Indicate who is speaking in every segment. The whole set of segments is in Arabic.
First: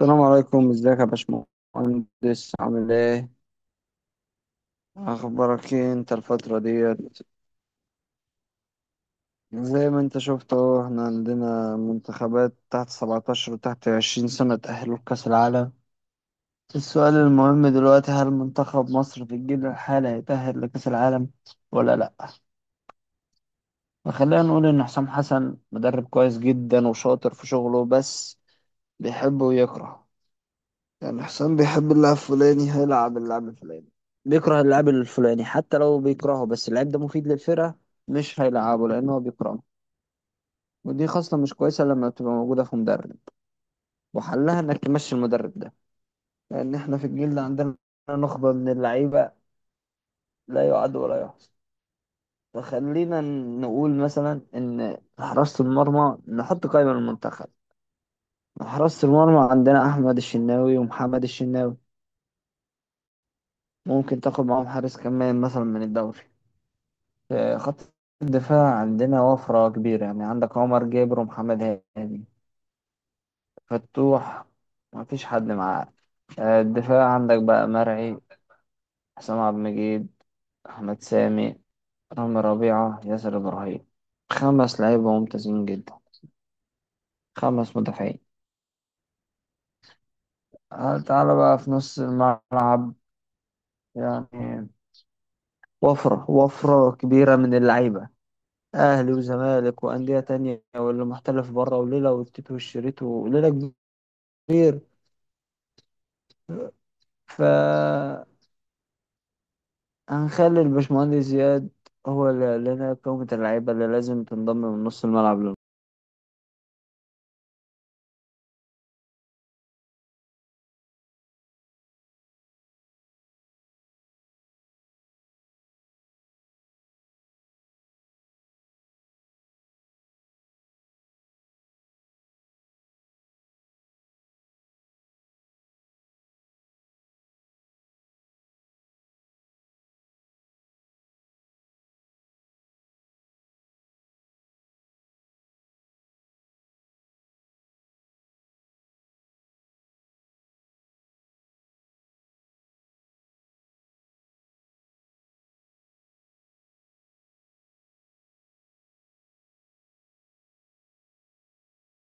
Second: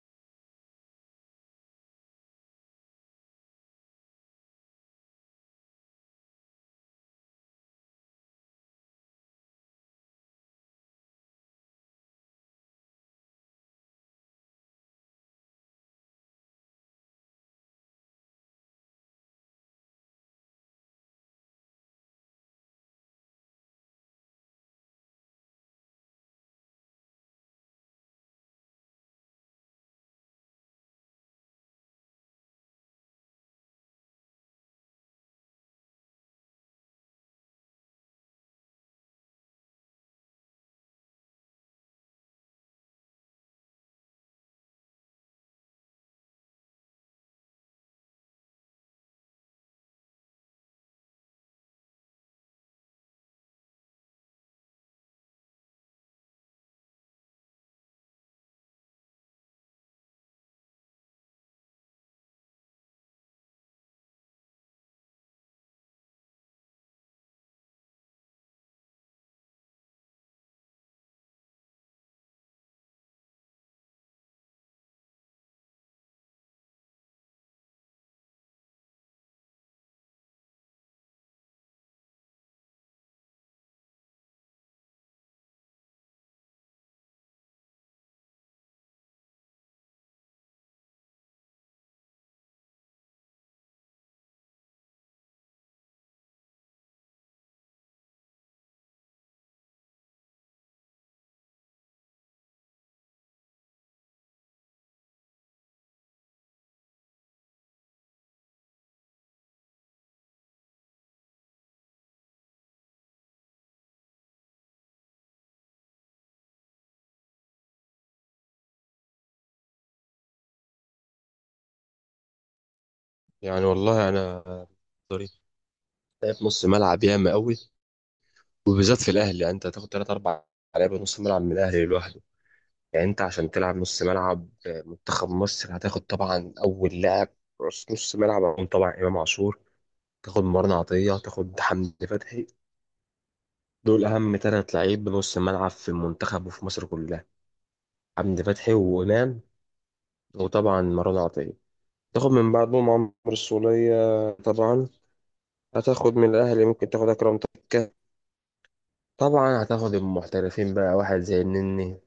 Speaker 1: السلام عليكم، ازيك يا باشمهندس؟ عامل ايه؟ اخبارك ايه انت الفترة ديت؟ زي ما انت شفت اهو، احنا عندنا منتخبات تحت 17 وتحت 20 سنة تأهلوا لكأس العالم. السؤال المهم دلوقتي، هل منتخب مصر في الجيل الحالي هيتأهل لكأس العالم ولا لأ؟ فخلينا نقول ان حسام حسن مدرب كويس جدا وشاطر في شغله، بس بيحب ويكره. يعني حسام بيحب اللاعب الفلاني، هيلعب اللاعب الفلاني. بيكره اللاعب الفلاني، حتى لو بيكرهه بس اللاعب ده مفيد للفرقة، مش هيلعبه لأن هو بيكرهه. ودي خاصة مش كويسة لما بتبقى موجودة في مدرب، وحلها إنك تمشي المدرب ده. لأن إحنا في الجيل ده عندنا نخبة من اللعيبة لا يعد ولا يحصى. فخلينا نقول مثلا إن حراسة المرمى نحط قائمة للمنتخب. حراسة المرمى عندنا أحمد الشناوي ومحمد الشناوي، ممكن تاخد معاهم حارس كمان مثلا من الدوري. في خط الدفاع عندنا وفرة كبيرة، يعني عندك عمر جابر ومحمد هاني، فتوح، ما فيش حد معاه. آه، الدفاع عندك بقى مرعي، حسام عبد المجيد، أحمد سامي، رامي ربيعة، ياسر إبراهيم. خمس لعيبة ممتازين جدا، خمس مدافعين. آه، تعالى بقى في نص الملعب. يعني وفرة كبيرة من اللعيبة، أهلي وزمالك وأندية تانية واللي محترف بره وليلة والتيت والشريط وليلة كبيرة. فهنخلي الباشمهندس زياد هو اللي قال لنا قائمة اللعيبة اللي لازم تنضم من نص الملعب لنا.
Speaker 2: يعني والله انا طريق لعب نص ملعب ياما قوي، وبالذات في الاهلي. يعني انت هتاخد ثلاث اربع لعيبه نص ملعب من الاهلي لوحده. يعني انت عشان تلعب نص ملعب منتخب مصر هتاخد طبعا اول لاعب، رأس نص ملعب، هيكون طبعا امام عاشور. تاخد مرن عطيه، تاخد حمدي فتحي. دول اهم ثلاث لعيب نص ملعب في المنتخب وفي مصر كلها: حمدي فتحي، وامام، وطبعا مرن عطيه. تاخد من بعدهم عمرو السولية طبعا. هتاخد من الاهلي ممكن تاخد اكرم توفيق. طبعا هتاخد المحترفين بقى، واحد زي النني،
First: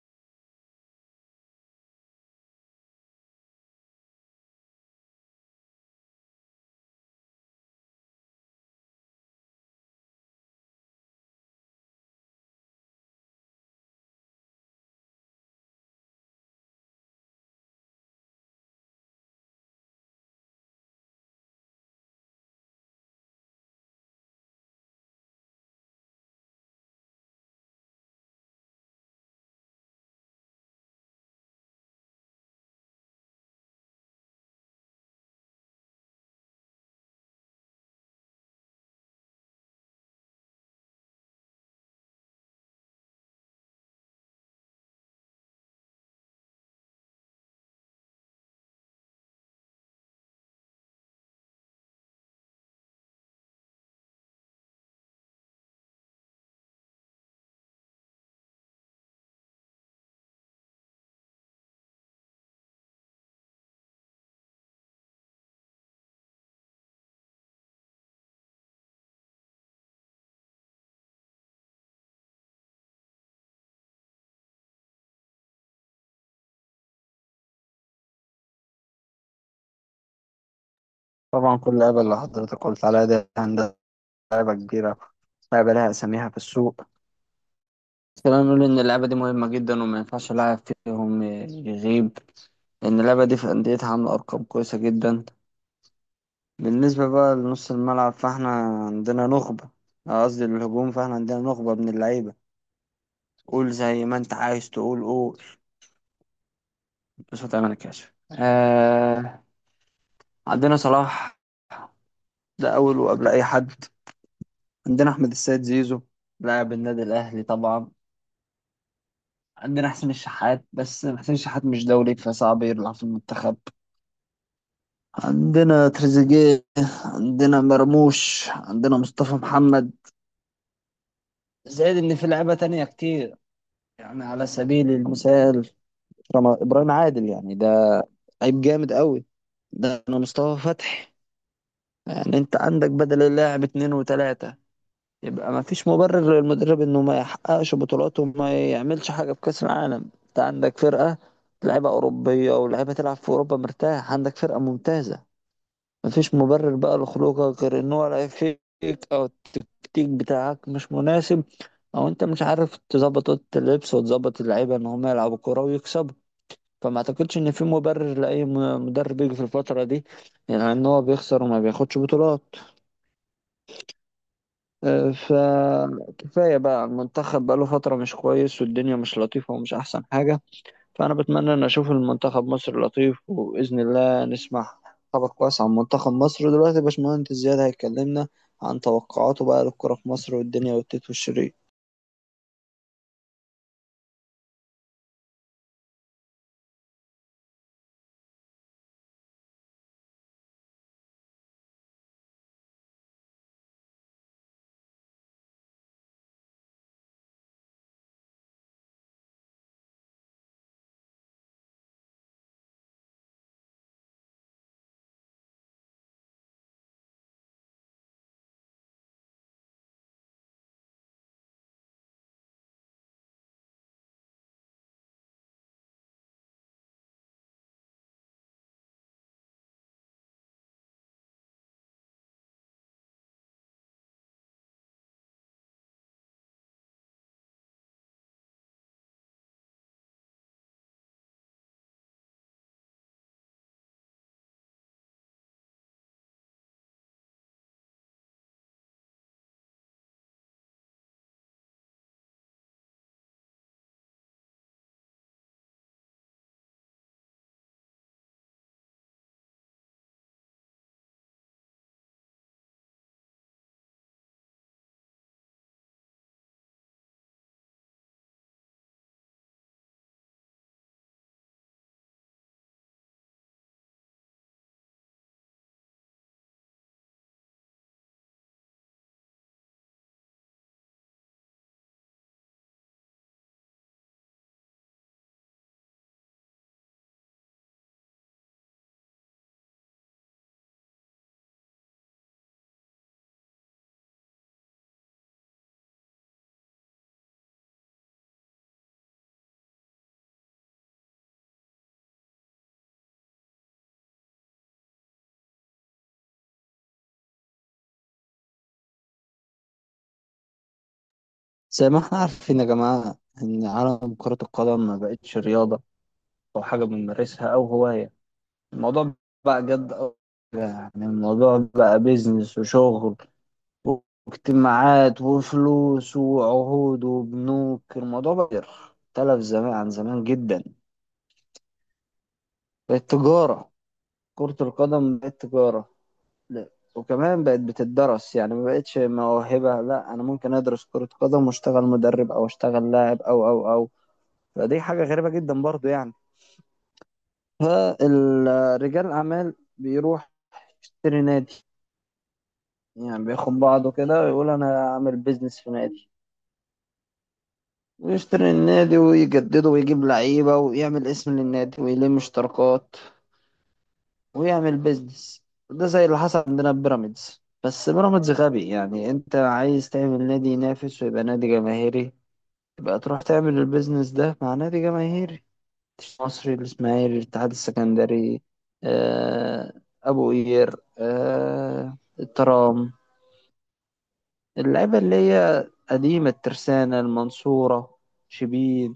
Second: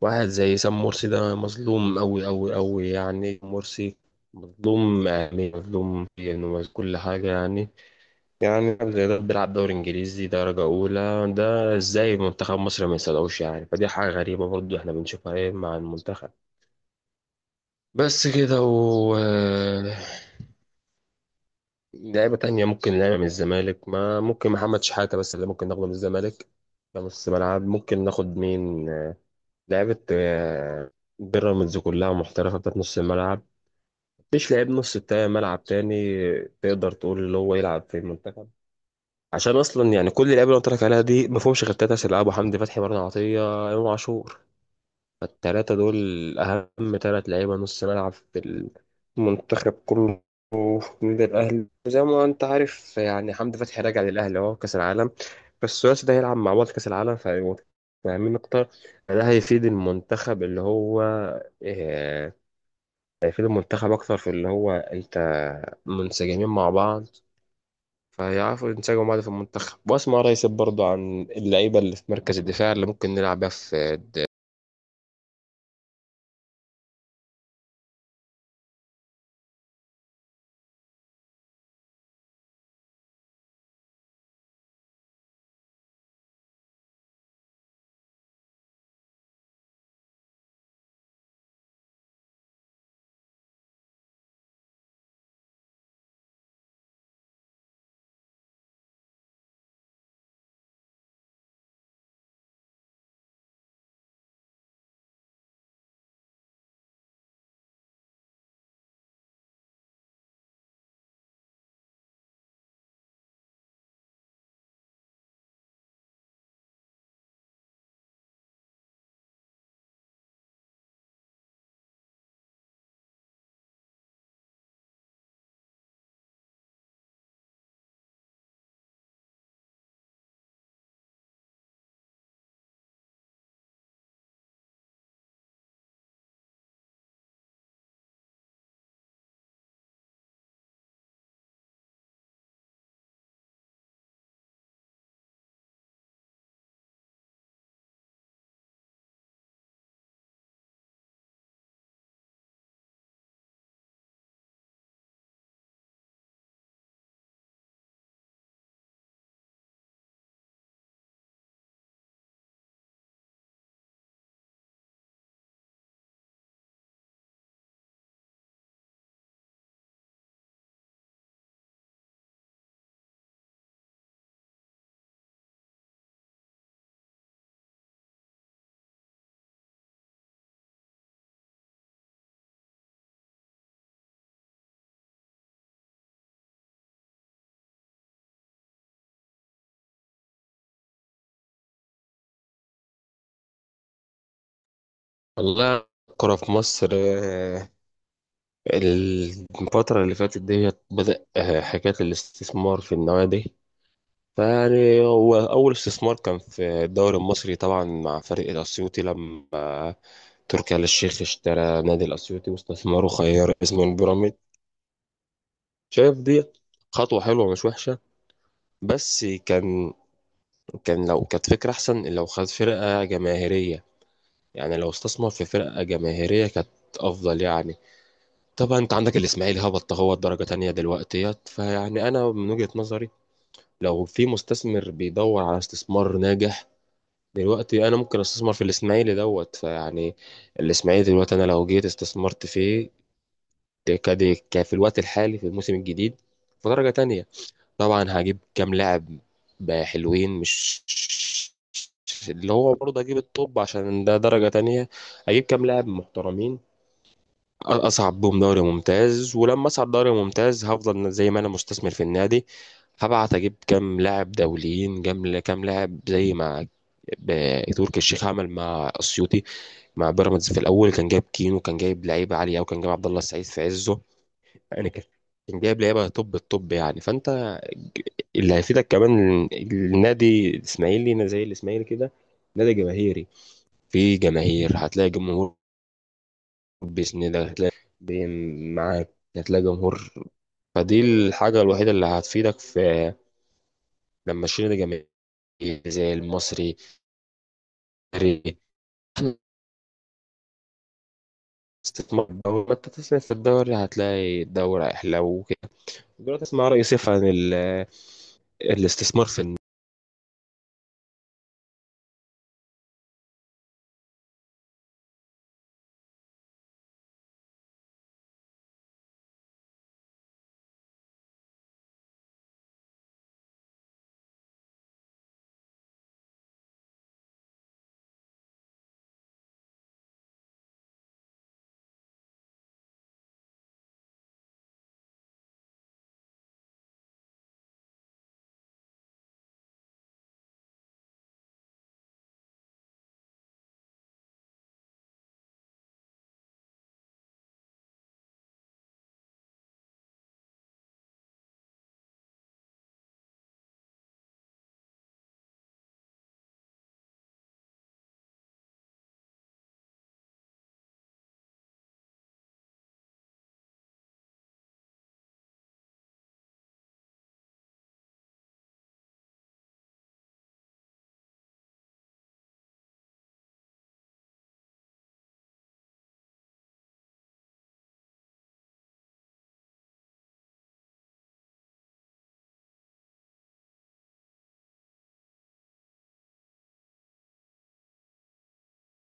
Speaker 2: واحد زي سام مرسي. ده مظلوم أوي أوي أوي، يعني مرسي مظلوم، يعني مظلوم، يعني كل حاجة يعني. يعني لاعب زي ده بيلعب دوري إنجليزي درجة أولى، ده إزاي منتخب مصر ما يصدقوش؟ يعني فدي حاجة غريبة برضو إحنا بنشوفها إيه مع المنتخب. بس كده. و لعيبة تانية ممكن لعيبة من الزمالك، ما ممكن محمد شحاتة بس اللي ممكن ناخده من الزمالك ده نص ملعب. ممكن ناخد مين لعبة بيراميدز كلها محترفة بتاعت نص الملعب. مفيش لعيب نص ملعب تاني تقدر تقول اللي هو يلعب في المنتخب، عشان أصلا يعني كل اللعيبة اللي قلت لك عليها دي مفهومش غير تلات أسئلة: أبو حمدي فتحي، مرة عطية، إمام عاشور. فالتلاتة دول أهم تلات لعيبة نص ملعب في المنتخب كله وفي النادي الأهلي. وزي ما أنت عارف يعني حمدي فتحي راجع للأهلي أهو كأس العالم، بس الثلاثي ده هيلعب مع بعض كأس العالم فهيبقوا فاهمين أكتر. ده هيفيد المنتخب، اللي هو آه، هيفيد المنتخب أكتر في اللي هو أنت منسجمين مع بعض، فيعرفوا ينسجموا مع بعض في المنتخب. وأسمع رئيس برضه عن اللعيبة اللي في مركز الدفاع اللي ممكن نلعب بيها في.
Speaker 1: طبعا كل لعبة اللي حضرتك قلت عليها دي هندسة، لعبة كبيرة، لعبة لها أساميها في السوق. خلينا نقول إن اللعبة دي مهمة جدا وما ينفعش لاعب فيهم يغيب، لأن اللعبة دي في أنديتها عاملة أرقام كويسة جدا. بالنسبة بقى لنص الملعب، فإحنا عندنا نخبة، قصدي الهجوم، فإحنا عندنا نخبة من اللعيبة. قول زي ما أنت عايز تقول، قول، بس ما تعمل كاشف. عندنا صلاح، ده أول وقبل أي حد. عندنا أحمد السيد زيزو، لاعب النادي الأهلي طبعا. عندنا حسين الشحات، بس حسين الشحات مش دولي فصعب يلعب في المنتخب. عندنا تريزيجيه، عندنا مرموش، عندنا مصطفى محمد. زائد إن في لعيبة تانية كتير، يعني على سبيل المثال إبراهيم عادل، يعني ده لعيب جامد قوي. ده أنا مصطفى فتحي، يعني أنت عندك بدل اللاعب اتنين وتلاتة. يبقى ما فيش مبرر للمدرب انه ما يحققش بطولات وما يعملش حاجه في كاس العالم. انت عندك فرقه لعيبه اوروبيه ولاعيبه تلعب في اوروبا، مرتاح، عندك فرقه ممتازه. ما فيش مبرر بقى لخروجك غير ان هو لعب فيك، او التكتيك بتاعك مش مناسب، او انت مش عارف تظبط اوضه اللبس وتظبط اللعيبه ان هم يلعبوا كوره ويكسبوا. فما اعتقدش ان في مبرر لاي مدرب يجي في الفتره دي، يعني ان هو بيخسر وما بياخدش بطولات. آه، فكفاية بقى، المنتخب بقاله فترة مش كويس والدنيا مش لطيفة ومش أحسن حاجة. فأنا بتمنى إن أشوف المنتخب مصر لطيف، وبإذن الله نسمع خبر كويس عن منتخب مصر. دلوقتي باشمهندس زياد هيكلمنا عن توقعاته بقى للكرة في مصر والدنيا والتيت والشريط.
Speaker 2: والله الكرة في مصر، الفترة اللي فاتت ديت بدأ حكاية الاستثمار في النوادي. فيعني هو أول استثمار كان في الدوري المصري طبعا مع فريق الأسيوطي، لما تركي آل الشيخ اشترى نادي الأسيوطي واستثمره خير اسمه البيراميد. شايف دي خطوة حلوة مش وحشة، بس كان لو كانت فكرة أحسن لو خد فرقة جماهيرية. يعني لو استثمر في فرقة جماهيرية كانت أفضل يعني. طبعا انت عندك الاسماعيلي هبط هو درجة تانية دلوقتيت. فيعني انا من وجهة نظري، لو في مستثمر بيدور على استثمار ناجح دلوقتي، انا ممكن استثمر في الاسماعيلي دوت. فيعني الاسماعيلي دلوقتي انا لو جيت استثمرت فيه، ده كده في الوقت الحالي في الموسم الجديد في درجة تانية، طبعا هجيب كام لاعب بقى حلوين، مش اللي هو برضه هجيب الطب عشان ده درجة تانية. هجيب كام لاعب محترمين، اصعد بيهم دوري ممتاز، ولما اصعد دوري ممتاز هفضل زي ما انا مستثمر في النادي، هبعت اجيب كام لاعب دوليين جم، كام لاعب زي ما تركي الشيخ عمل مع اسيوطي، مع بيراميدز في الاول. كان جايب كينو، كان جايب لعيبه عاليه، وكان جايب عبد الله السعيد في عزه. يعني كان جايب لعيبه توب التوب يعني. فانت اللي هيفيدك كمان النادي الاسماعيلي، زي الاسماعيلي كده نادي جماهيري، في جماهير هتلاقي جمهور، بإذن الله هتلاقي معاك هتلاقي جمهور. فدي الحاجة الوحيدة اللي هتفيدك في لما تشيل نادي جماهيري زي المصري الأهلي. استثمار الدوري، ما انت تسمع في الدوري هتلاقي الدوري أحلى وكده. دلوقتي اسمع رأي سيف عن الاستثمار في
Speaker 1: زي ما احنا عارفين يا جماعة، إن عالم كرة القدم ما بقتش رياضة أو حاجة بنمارسها أو هواية. الموضوع بقى جد أوي، يعني الموضوع بقى بيزنس وشغل واجتماعات وفلوس وعهود وبنوك. الموضوع بقى اختلف زمان عن زمان جدا. بقت تجارة، كرة القدم بقت تجارة. لا، وكمان بقت بتدرس، يعني ما بقتش موهبة. لا، أنا ممكن أدرس كرة قدم وأشتغل مدرب أو أشتغل لاعب أو. فدي حاجة غريبة جدا برضو يعني. فرجال الأعمال بيروح يشتري نادي، يعني بياخد بعضه كده ويقول أنا هعمل بيزنس في نادي. ويشتري النادي ويجدده ويجيب لعيبة ويعمل اسم للنادي ويلم اشتراكات ويعمل بيزنس. ده زي اللي حصل عندنا في بيراميدز، بس بيراميدز غبي. يعني انت عايز تعمل نادي ينافس ويبقى نادي جماهيري، يبقى تروح تعمل البيزنس ده مع نادي جماهيري. مصري، الإسماعيلي، الاتحاد السكندري، آه، أبو قير، آه، الترام، اللعيبة اللي هي قديمة، الترسانة، المنصورة، شبين.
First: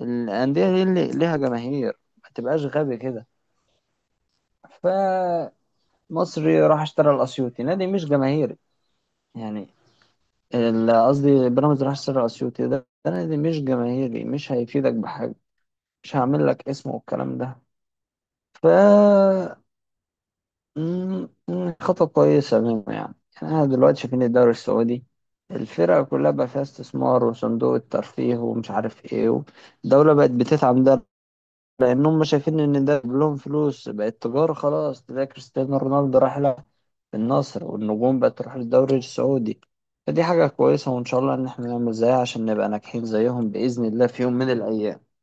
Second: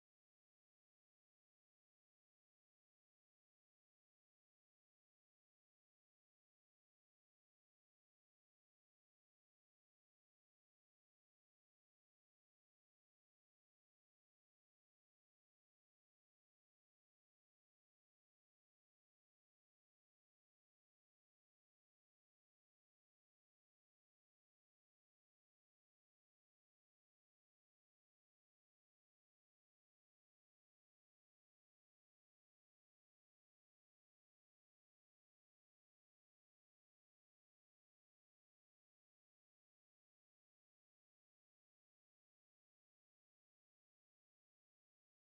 Speaker 1: الأندية دي اللي ليها جماهير، ما تبقاش غبي كده. فمصري راح اشترى الأسيوطي، نادي مش جماهيري. يعني قصدي بيراميدز راح اشترى الأسيوطي، ده ده نادي مش جماهيري، مش هيفيدك بحاجة، مش هعمل لك اسم والكلام ده. ف خطوة كويسة منه يعني. يعني أنا دلوقتي شايفين الدوري السعودي، الفرق كلها بقى فيها استثمار وصندوق الترفيه ومش عارف ايه. الدولة بقت بتدعم ده، لان هم شايفين ان ده جايب لهم فلوس، بقت تجاره خلاص. تلاقي كريستيانو رونالدو راح لها النصر، والنجوم بقت تروح للدوري السعودي. فدي حاجه كويسه، وان شاء الله ان احنا نعمل زيها عشان نبقى ناجحين زيهم باذن الله في يوم من الايام.